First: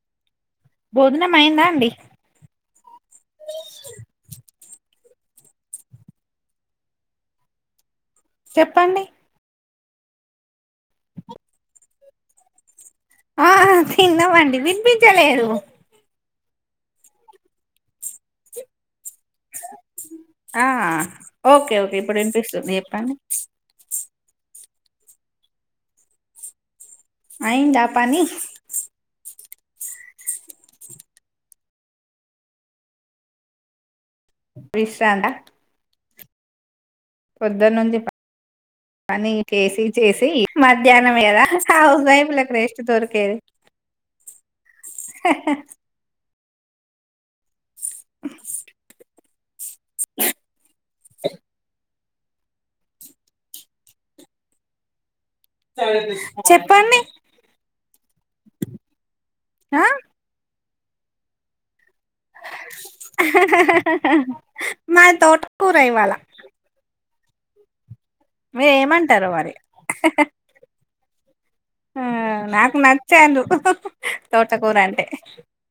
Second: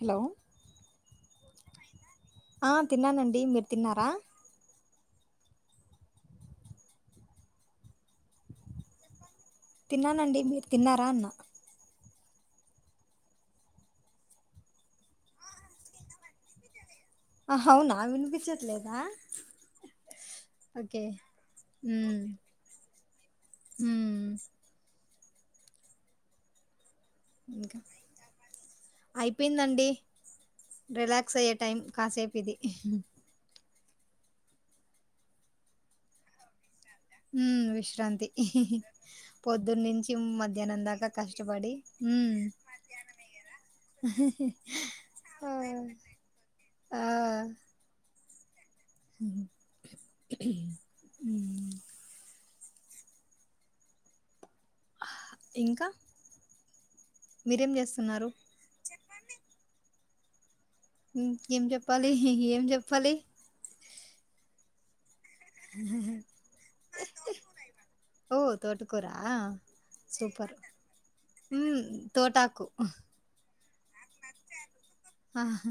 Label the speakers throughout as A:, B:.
A: Hello
B: భోజనం అయిందా అండి
A: ఆ తిన్నానండి మీరు తిన్నారా
B: చెప్పండి
A: తిన్నానండి మీరు తిన్నారా అన్న
B: ఆ తిన్నామండి వినిపించలేదు
A: ఆ అవునా వినిపించట్లేదా
B: ఆ
A: ఓకే
B: ఓకే ఓకే ఇప్పుడు
A: ఉమ్
B: వినిపిస్తుంది చెప్పండి
A: అ
B: అయిందా పని
A: అయిపొయిందండి రిలాక్స్ అయ్యే టైం కాసేపు ఇది
B: విశ్రాంత
A: ఉ
B: పొద్దున్న నుంచి
A: విశ్రాంతి హ్ హ్
B: పని చేసి
A: పొద్దున్న నుంచి మధ్యాహ్నం దాకా కష్టపడి ఉమ్
B: వైఫ్లకు రెస్ట్ దొరికేది
A: ఆ ఆ ఉమ్, ఇంకా
B: చెప్పండి
A: మీరేం చేస్తున్నారు
B: ఆ
A: ఉ ఏం చెప్పాలి ఏం చెప్పాలి
B: హ్ హ్ మా తో
A: ఓ
B: మీరు
A: తోటకూరా
B: ఏమంటారో మరి
A: సూపర్ ఉమ్
B: ఆ
A: తోటాకు
B: నాకు నచ్చాదు తోటకూరని
A: ఆహ హ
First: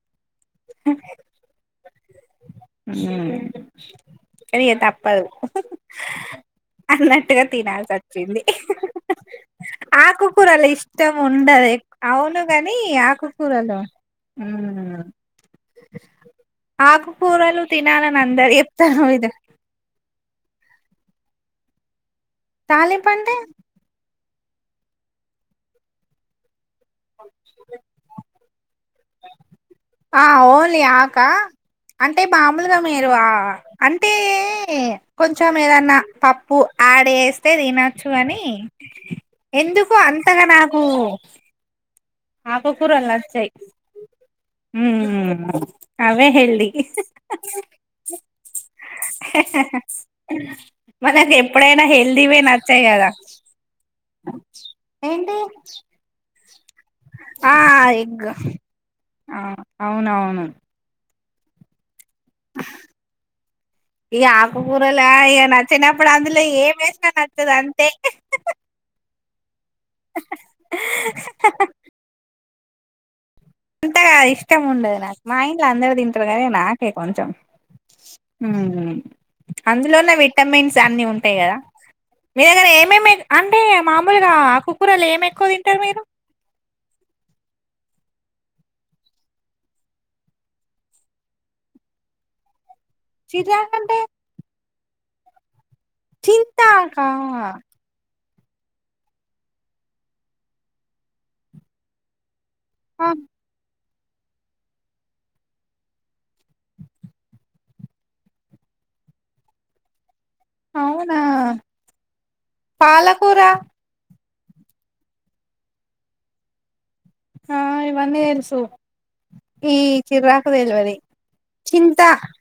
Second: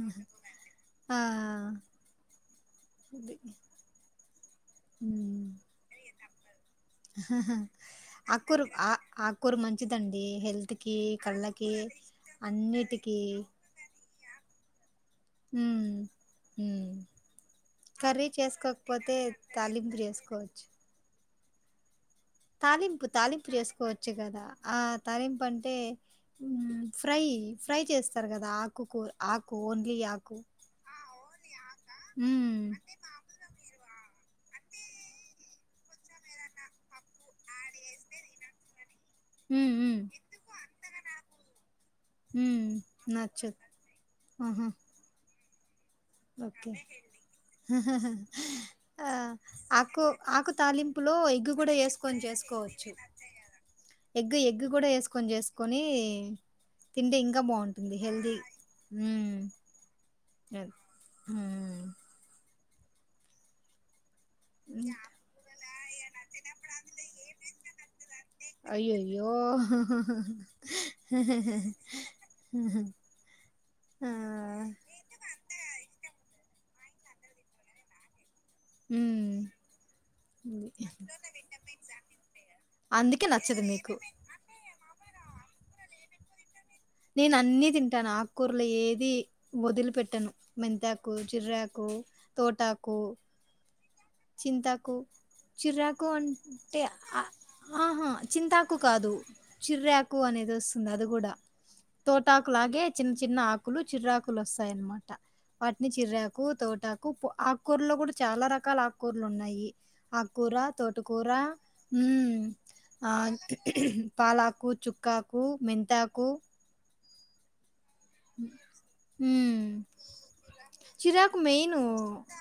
A: ఆ అది.
B: కనీ తప్పదు
A: హ్మ్
B: అన్నట్టుగా తినాల్సి వచ్చింది
A: ఆకుకూర ఆ ఆకూర మంచిదండి హెల్త్ కి కళ్ళకి
B: అదే అవును కాని
A: అన్నిటికీ
B: ఆకుకూరలో ఆ అ
A: హ్మ్ హ్మ్
B: ఆకుకూరలు తినాలని
A: కర్రీ
B: అందరు చెప్తారు
A: చేసుకోకపోతే
B: ఇద
A: తాలింపు చేసుకోవచ్చు తాలింపు తాలింపు చేసుకోవచ్చు కదా ఆ తాలింపు అంటే ఫ్రై ఫ్రై చేస్తారు కదా ఆకుకూర ఆకు ఓన్
B: ఆ ఓన్లీ ఆకా అంటే
A: హ్మ్
B: బాములుగా మీరు ఆ అంటే కొ చెం ఏదన్నా పప్పు ఆడ్ చేస్తే తినొచ్చు అని
A: హ్మ్
B: ఎందుకు
A: హ్మ్
B: అంతగా నాకు
A: హ్మ్
B: ఆకుకూరలు
A: నచ్చు
B: నచ్చెయ్
A: ఆహా
B: ఆ
A: ఆకు ఆకు తాలింపు
B: మనకెప్పుడైనా హెల్దీ వి నచ్చాయి కదా
A: ఎగ్ ఎగ్గు కూడా ఏసుకొని చేసుకొని తింటే ఇంకా
B: ఆ
A: బాగుంటుంది
B: ఎగ్
A: హెల్దీ
B: ఆ అవునవును
A: హ
B: ఇగ ఆకుకూరల ఇక నచ్చినప్పుడు అందులో ఏం వేసినా నచ్చదు అంతే
A: అయ్యయ్యో [inaudible] ఆ
B: అంతగా ఇష్టం ఉండదు నాకు మా ఇంట్లో అందరూ తింటారు కానీ నాకే కొంచెం
A: ఉమ్
B: అందులోనే విటమిన్స్ అన్ని ఉంటాయి కదా మీరు ఏమేమి
A: అందుకే
B: అంటే
A: నచ్చదు మీకు
B: మామూలుగా ఆ ఆకుకూరలు ఏం ఎక్కువ తింటారు మీరు
A: నేను అన్ని తింటాను ఆకుకూరలో ఏది వదిలి పెట్టాను మెంతాకు జీర్రాకు తటాకు
B: చిరాకు అంటే
A: చింతాకు చిర్రాకు అంటే
B: చింతాకా
A: ఆహా చింతాకు కాదు చిర్రాకు అనేది వస్తుంది అది కూడా తోటాకు లాగే చిన్న చిన్న ఆకులు చిర్రాకులొస్తాయన్నమాట వాటిని చిర్రాకు తోటాకు పో ఆకూరలో కూడా చాలా రకాల కూర్లు ఉన్నాయి ఆకుకూర
B: అవునా
A: తోటకూర ఆ
B: పాలకూర
A: పాలాకు చుక్కాకు మెంతాకు
B: ఆ ఏవ్ వన్నీ తెలుసు
A: ఉమ్
B: ఈ చిర్రాకు తెల్వది
A: చిరాకు మెయిన్
B: చింత
A: ఉమ్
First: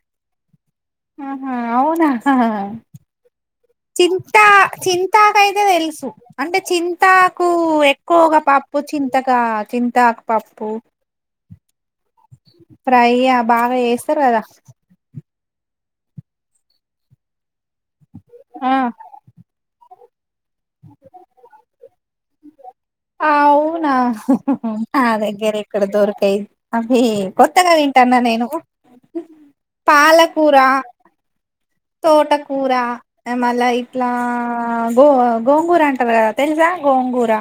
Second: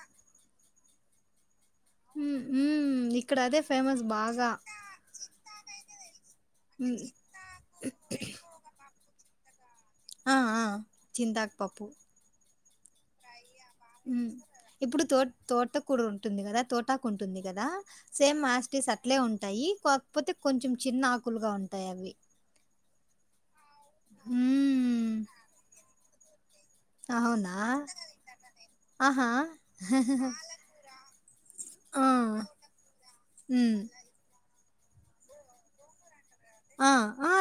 B: ఆ ఆ అవునా
A: ఉమ్ ఇక్కడ అదే ఫేమస్
B: చింతా
A: బాగా
B: చింతాకైతే తెలుసు అంటే
A: ఉమ్
B: చింతాకు ఎక్కువగా పప్పు చింతకా చింతాకు
A: ఆ ఆ
B: పప్పు
A: చింతాకు పప్పు
B: ఫ్రై యా బాగా చేస్తారు కదా
A: తోట కూడు ఉంటుంది కదా తోటాకు ఉంటుంది కదా సేమ్
B: ఆ
A: మాస్టిస్ అట్లే ఉంటాయి కాక్ పోతే కొంచెం చిన్న ఆకులుగా ఉంటాయి అవి
B: ఆవునా ఆ
A: హ్మ్.
B: దగ్గర ఇక్కడ దూరకై అవి
A: అవునా?
B: కొత్తగా తింటానా నే నువ్వు
A: ఆహా!
B: పాలకూర
A: ఆ!
B: తోటకూర మళ్ళా
A: హ్మ్.
B: ఇట్లా గో గోంగూర అంటారు కద తెలుసా గోంగూరా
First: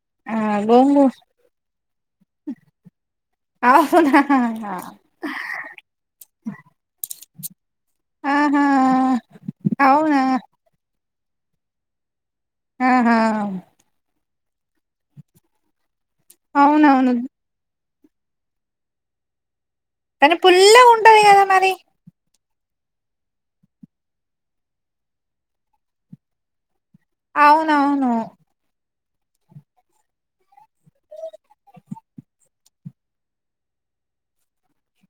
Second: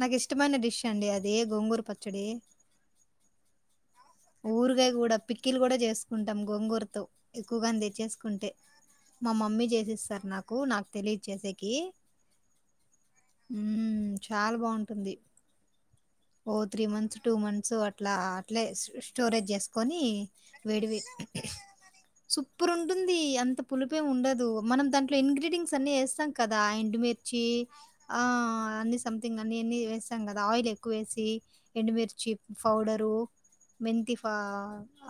A: నాకు ఇష్టమైన డిష్ అండి అది గోంగూరు పచ్చడి
B: ఆవ్
A: ఊరుగాయ కూడా పిక్కిీలు కూడా చేసుకుంటాం గోంగూరుతో ఎక్కువగాని తెచ్చేసుకుంటే
B: ఆహా
A: మా మమ్మీ
B: అవునా
A: చేసిస్తారు నాకు నాకు తెలియచ్చేసేకి
B: ఆహా
A: చాలా బాగుంటుంది ఓ త్రీ
B: అవునవును
A: మంత్స్ టూ మంత్స్ అట్ లా అట్లే స్టోరేజ్ చేసుకొని
B: కానీ పుల్లగా
A: వేడివి
B: ఉంటది కదా మరి
A: సూపర్ ఉంటుంది అంత పులిపేమి ఉండదు మనం దాంట్లో ఇంగ్రెడియంట్స్ అన్ని వేస్తాం కదా ఆ మిర్చి
B: అవునవును
A: ఆ అన్నీ సమ్థింగ్ అన్నీ ఎన్నీ వేసాం కదా ఆయిల్ ఉక్కు వేసి ఎండుమిర్చి పౌడరు మెంతి ఫ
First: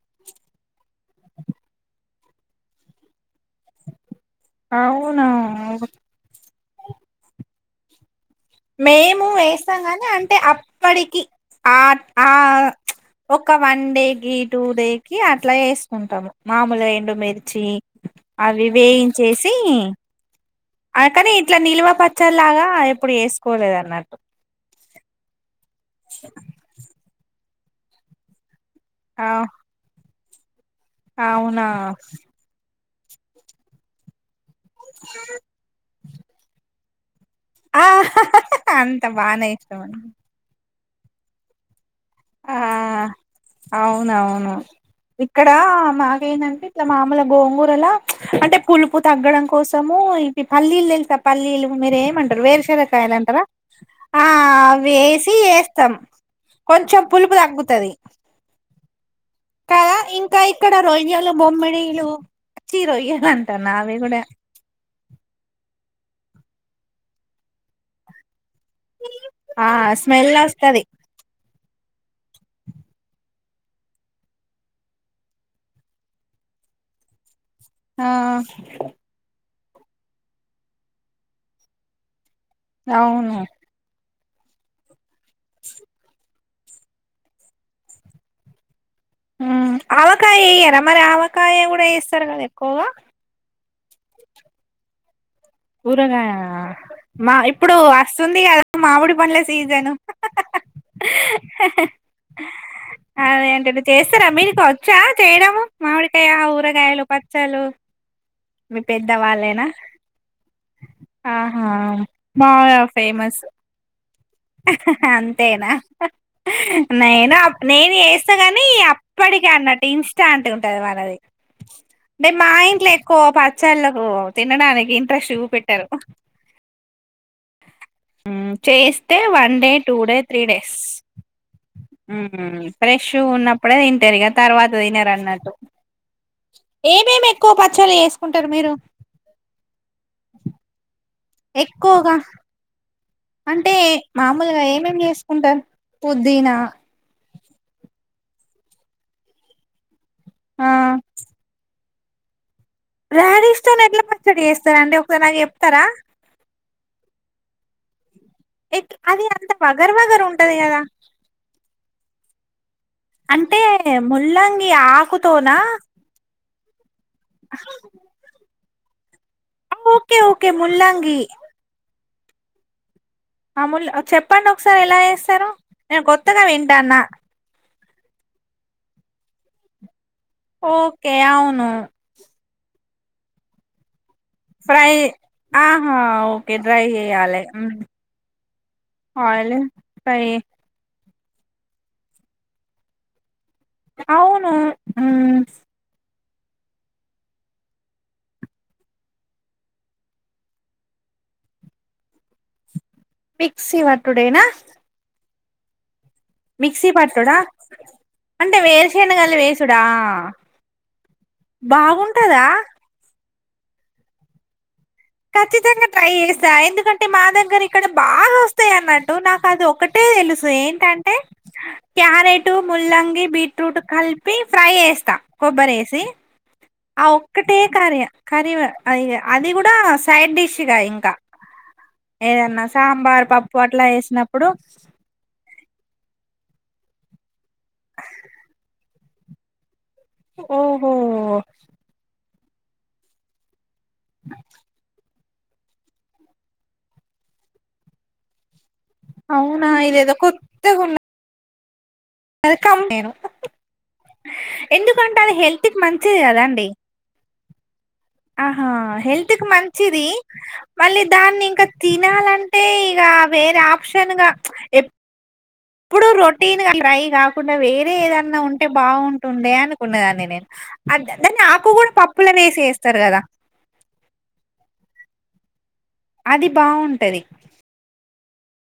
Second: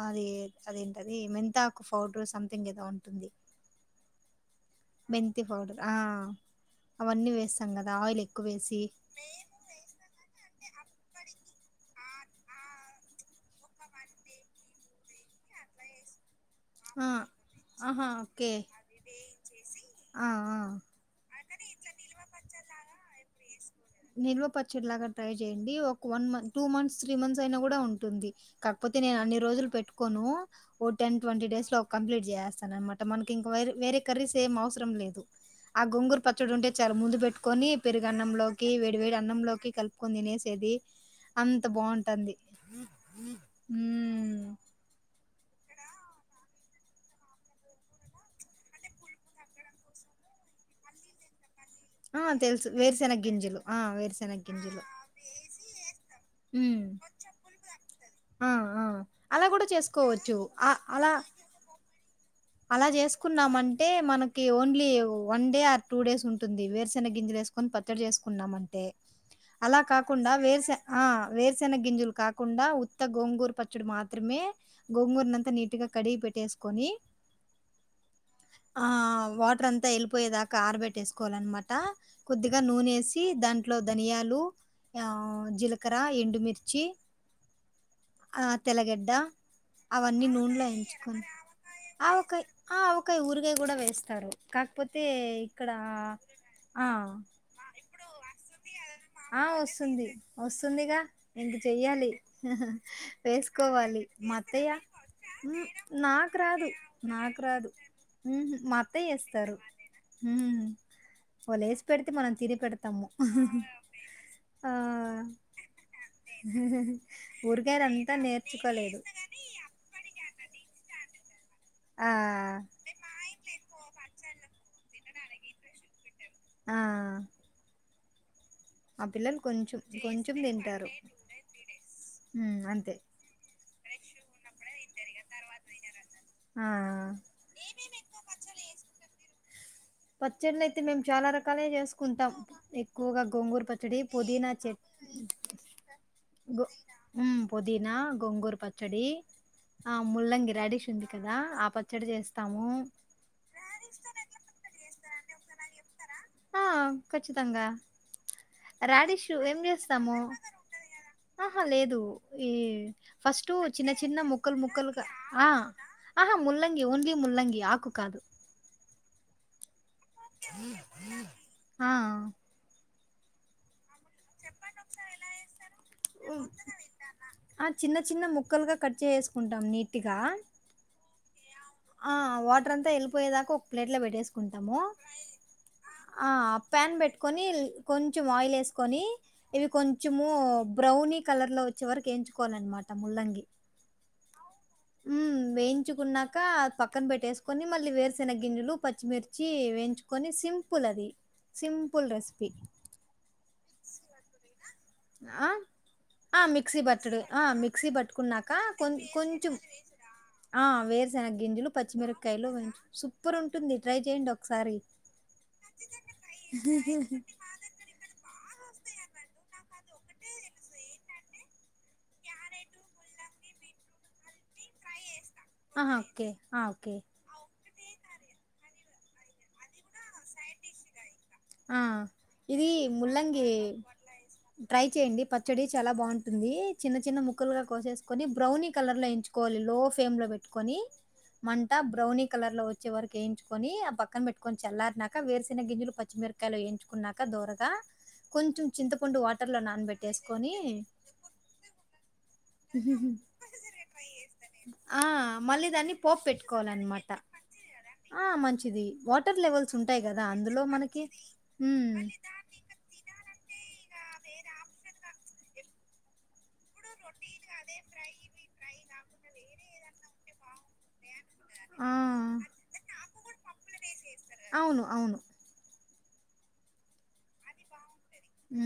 A: అది అదేంటది మెంతాకు పౌడర్ సంథింగ్ ఏదో ఉంటుంది
B: అవునా
A: మెంతి పౌడర్ ఆ అవన్నీ వేస్తాం కదా ఆయిల్ ఎక్
B: మేము వేస్తాం కానీ అంటే అప్పటికి ఆ ఆ ఒక వన్ డే కి టూ డే కి అట్లా వేసుకుంటాము మాములుగా
A: ఆ
B: ఎండుమిర్చి
A: ఆహా ఓకే
B: అవి వేయించేసి
A: ఆ ఆ
B: అ కాని ఇట్లా నిల్వ పచ్చలాగా ఎప్పుడు చేసుకోం
A: నిల్వ పచ్చడి లాగా ట్రై చేయండి ఒక one month two months three months అయినా కూడా ఉంటుంది కాకపోతే నేను
B: ఆ
A: అన్ని రోజులు పెట్టుకోను ఓ టెన్ ట్వంటీ
B: అవునా
A: డేస్ లో కంప్లీట్ జేసేస్తాను అనమాట ట మనకి ఇంకా వేరే వేరే కర్రీస్ ఏం అవసరం లేదు ఆ గొంగూరు పచ్చడి ఉంటే చాలా ముందు పెట్టు కొని
B: ఆ
A: పెరుగు అన్నంలోకి వేడి
B: అంత
A: వేడి
B: బానే
A: అన్నంలోకి
B: ఇష్టం అండి
A: కలుపుకుని తినేసేది అంత బాగుంటంది
B: ఆ అవునవును ఇక్కడ మాకేందంటే ఇట్లా మామూలు గోంగూరల అంటే పులుపు తగ్గడం కోసము ఈ పల్లీలు తెలుసా పల్లీలు మీర
A: ఆ
B: ఏమంటారు
A: తెలుసు వేరుశెనగ
B: వేరుసెనగకాయలంటరా
A: గింజలు
B: ఆ
A: వేరుశెనగ గింజలు
B: వేసి వేస్తాం
A: ఉమ్
B: కొంచెం పులుపు తగ్గుతది
A: ఆ ఆ అలా కూడా
B: కదా
A: చేసుకోవచ్చు
B: ఇంకా
A: ఆ
B: ఇక్కడ
A: అలా
B: రొయ్యలు బొమ్మిడిలు
A: అలా చేసుకున్నామంటే మనకి only one day or two days ఉం ఉంటుంది వేరుసన గింజలు ఏసకొని పచ్చడి చేసుకున్నామం
B: ఆ
A: అలా కాకుండా
B: స్మెల్
A: వేరుస
B: వస్తది
A: ఆ వేర్ సేనన గింజలు కాకుండా ఉత్త గోంగూరు పచ్చడి మాత్రమే గోంగూర నంతా నీటుగా కడిగి పెట్టే స్ కొనీ
B: ఆ
A: రాత్రంతా ఎల్లిపోయే దాకా ఆరబెట్టిసు కోవాలి అనామాట కొద్దిగా నూనే వేసీ
B: అవును
A: దాంట్లో ధాన్యాలు లు ఆ జీలకర్ర ఎండు మిర్చి ఆ తెల్ల గడ్
B: ఉమ్ ఆవకాయ ఏయ్యరా మరి ఆవకాయ కూడా ఎస్
A: అవకాయ ఆ ఆవకాయ ఊరకాయ కూడా వేస్తారు కాకపోతే ఇక్కడ
B: ఊరగాయ
A: ఆ
B: మా ఇప్పుడు అస్తుంది కదా మామిడి పండ్ల
A: ఆ
B: సీజను
A: వస్తుంది వస్తుందిగా ఇంక చెయ్యాలి వేసుకోవాలి మా
B: మీరికి
A: అత్తయ్య
B: వచ్చా చేయడము
A: ఉమ్
B: మామిడికాయ
A: నాకు రాదు
B: ఊరగాయలు
A: నాకు
B: పచ్చలు
A: రాదు ఉహు మా అత్తయ్య ఎస్తారు వాళ్ళు
B: ఆహా
A: ఏసి పెడితే మనం తిని
B: బాగా
A: పెడతాము
B: ఫేమస్
A: ఆ
B: అంతేనా నేను నేను
A: ఊరగాయలంతా
B: ఏస్తా కాని
A: నేర్చుకోలేదు
B: అప్ప ఇగ అన్నట్ ఇన్స్టాంట్ ఉంటాది మా నాది
A: ఆ
B: మేము మా ఇంట్లో ఎక్కువ పచ్చళ్ళలకు తినడానికి ఇ ట్రెస్ట్ చూ పెట్టారు
A: ఆ
B: మ్
A: ఆ
B: చేస్తే
A: పిల్లలు
B: వన్ డే
A: కొంచెం
B: టూ డే
A: కొంచెం
B: త్రీ డేస్
A: తింటారు ఉమ్
B: మ్
A: అంతే
B: ఫ్రెష్ ఉన్నప్పుడే తింటారు ఇగా తర్వాత తినరు అన్నట్టు
A: ఆ
B: ఏమేమి ఎక్కువ పచల్లు చేసుకుంటారు మీరు
A: పచ్చళ్ళు అయితే మేము చాలా రకాలే
B: ఎక్కువగా
A: చేసుకుంటాం ఎక్కువగా గోంగూర
B: అంటే
A: పచ్చడి పుదీనా
B: మామూలుగా
A: చెట్
B: ఏమేమి చేసుకుంటారు పుదీనా
A: గో ఉమ్ పుదినా గోంగూరు పచ్చడి ఆ ముల్లంగి
B: ఆ
A: రాడీష్ ఉంది కదా ఆ పచ్చడి చేస్తాము
B: ర్యాడిష్ తోని ఎట్లా పచ్చడి చేస్తారండి ఒకసారి నాకు చెప్తారా
A: ఆ ఖచ్చితంగా
B: ఎట్ అది
A: రాడీష్
B: అంత
A: ఏం
B: వగరు
A: చేస్తాము
B: వగరు ఉంటది కదా
A: ఆహా లేదు ఈ ఫస్ట్
B: అంటే
A: చిన్న చిన్న ముక్కల్
B: ముల్లంగి
A: ముక్కల్గా ఆ
B: ఆకుతోనా
A: ఆహా ముల్ల ఓన్లీ ముల్లంగి ఆకు కాదు
B: ఓకే ఓకే ముల్లాంగి
A: అ
B: అ ముల్ చెప్పండి ఒకసారి ఎలా చేస్తారో
A: ఆ చిన్న చిన్న ముక్కలుగా కట్ చేేసేసుకుంటాం నీట్గా
B: ఓకె అవును
A: ఆ వాటర్ అంతా వెళ్ళిపోయేదాకా ఒక ప్లేట్ ల పెట్టేస్ కుంటాము
B: ఫ్రై ఆహా
A: ఆ
B: ఓకే డ్రై
A: ప్యాన్
B: చేయాలి
A: పెట్టుకొని కొంచెం ఆయిల్ వేసుకొని
B: ఆయిల్
A: ఇవి
B: ఫ్రై
A: కొంచము బ్రౌనీ కలర్ లో వచ్చే వరకు ఎంచుకోవాలన్నమాట ముల్లంగి
B: అవును
A: ఉ వేయించుకున్నా ఇకా పక్కన పెట్టేసుకొని మళ్ళీ వేరుసినగ గింజలు పచ్చిమిర్చి వేయించుకొని సింపుల్ అది సింపుల్ రెసిపీ
B: మిక్సీ వటుడేనా
A: ఆ ఆ మిక్సీ బట్టడు
B: పట్టుడా
A: మిక్సీ పట్టుకున్నాక
B: అంటే
A: కొం
B: వేరుశనగలు
A: కొంచెం
B: వేసుడా
A: ఆ వేరుసెనగ గింజలు
B: బాగుంటదా
A: పచ్చిమిరకాయలు వేన్ సుప్ పుర్ ఉంటుంది ట్రై చేయండి ఒకసారి
B: ఖచ్చితంగా ట్రై చేస్తా ఎందుకంటే మా దగ్గర ఇక్కడ బాగా వస్తాయి అన్నట్టు నాకు అది ఒకటి ట్టే తెలుసు ఏంటంటే క్యారెట్ ముల్లంగి బీట్రూట్ కలిపి ఫ్రై చేస్తా కొబ్బరి
A: ఆహా
B: వేసి
A: ఓకే ఓకే
B: ఆ ఒక్కటే కరీ య కరివ అది అది కూడా సైడ్ డిష్గా ఇంకా
A: ఆ
B: ఏదన్న
A: ఇది
B: సాంబార్
A: ముల్లంగి
B: పప్పు అట్లా వేసినప్పుడు
A: ట్రై చేయండి పచ్చడి చాలా బాగుంటుంది చిన్న చిన్న ముక్కలు గా కోసేసుకొని బ్రౌనీ కలర్ లో ఎంచుకోవాలి లో ఫ్ ఫేమ్ లో పెట్టుకొని
B: ఓహో
A: మంట బ్రౌని కలర్ లో వచ్చే వరకి వేయించుకొని అప్ పక్కన పెట్టుకొని చల్లారినాక వేరుసిన గింజలు పచ్చిమిరకాయలు వేయించుకున్నాక దోరగా కొంచెం చింతపండు వాటర్ ల
B: అవునా ఇదేదో
A: నానబెట్టేసుకొని
B: అది కమ్ నేను
A: ఆ
B: ఎందుకంటే అది
A: మళ్ళీ
B: హెల్త్కి
A: దాన్ని
B: మంచిది
A: పోపు
B: కదా అండి
A: పెట్టుకోవాలన్నమాట ఆ!
B: ఆహా
A: మంచిది.
B: హెల్త్
A: వాటర్
B: కి
A: లెవెల్స్ ఉంటాయి
B: మంచిది
A: గదా! అందులో మనకి
B: మళ్ళీ దాన్ని ఇంకా
A: హ్మ్.
B: తినాలంటే క వేర ఆప్ షన్ గా ఎప్పుడు రొటీన్ గా ట్రై కాకుండా వేరే ఏదన్నా ఉంటే బాగుంటుండే అనుకున్నదాన్ని నేను అద దాన్ని ఆకు
A: ఆ!
B: కూడా పప్పులనే వేసిస్తారు కదా
A: అవును. అవును.
B: అది బాగుంటది
A: ఊ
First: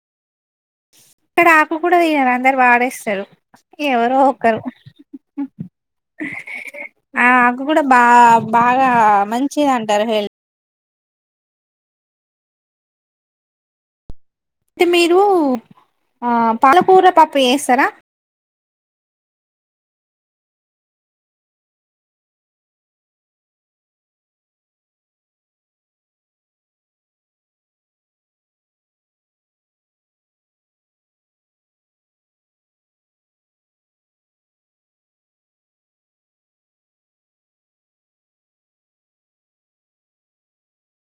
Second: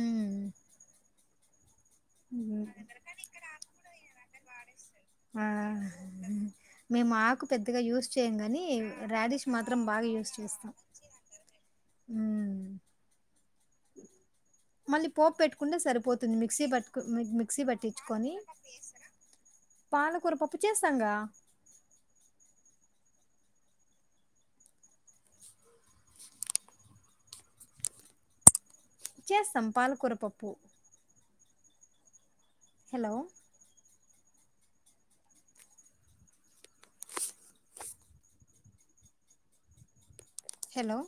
B: ఇక్కడ ఆకులు కూడా తినరు అందరు వాడేస్తారు ఇగ ఎవరో ఒకరు
A: ఆ హ హ మేము
B: ఆ
A: ఆకు పెద్దగా
B: కూడా బా
A: యూస్ చేయం గాని
B: బాగా
A: రాడిష్
B: మంచిది
A: మాత్రం
B: అంటారు
A: బాగా యూస్
B: హెల్త్
A: చేస్తాం ఊ మళ్ళీ
B: మీరు
A: పోపు పెట్టుకుంటే
B: ఆ
A: సరిపోతుంది మిక్సీ పట్టు
B: పాలకూర పప్పు
A: మిక్సీ
B: చేస్తారా
A: పట్టించుకొని పాలకూర పప్పు చేస్తాంగా చేస్తాం పాలకూరపప్పు హలో హలో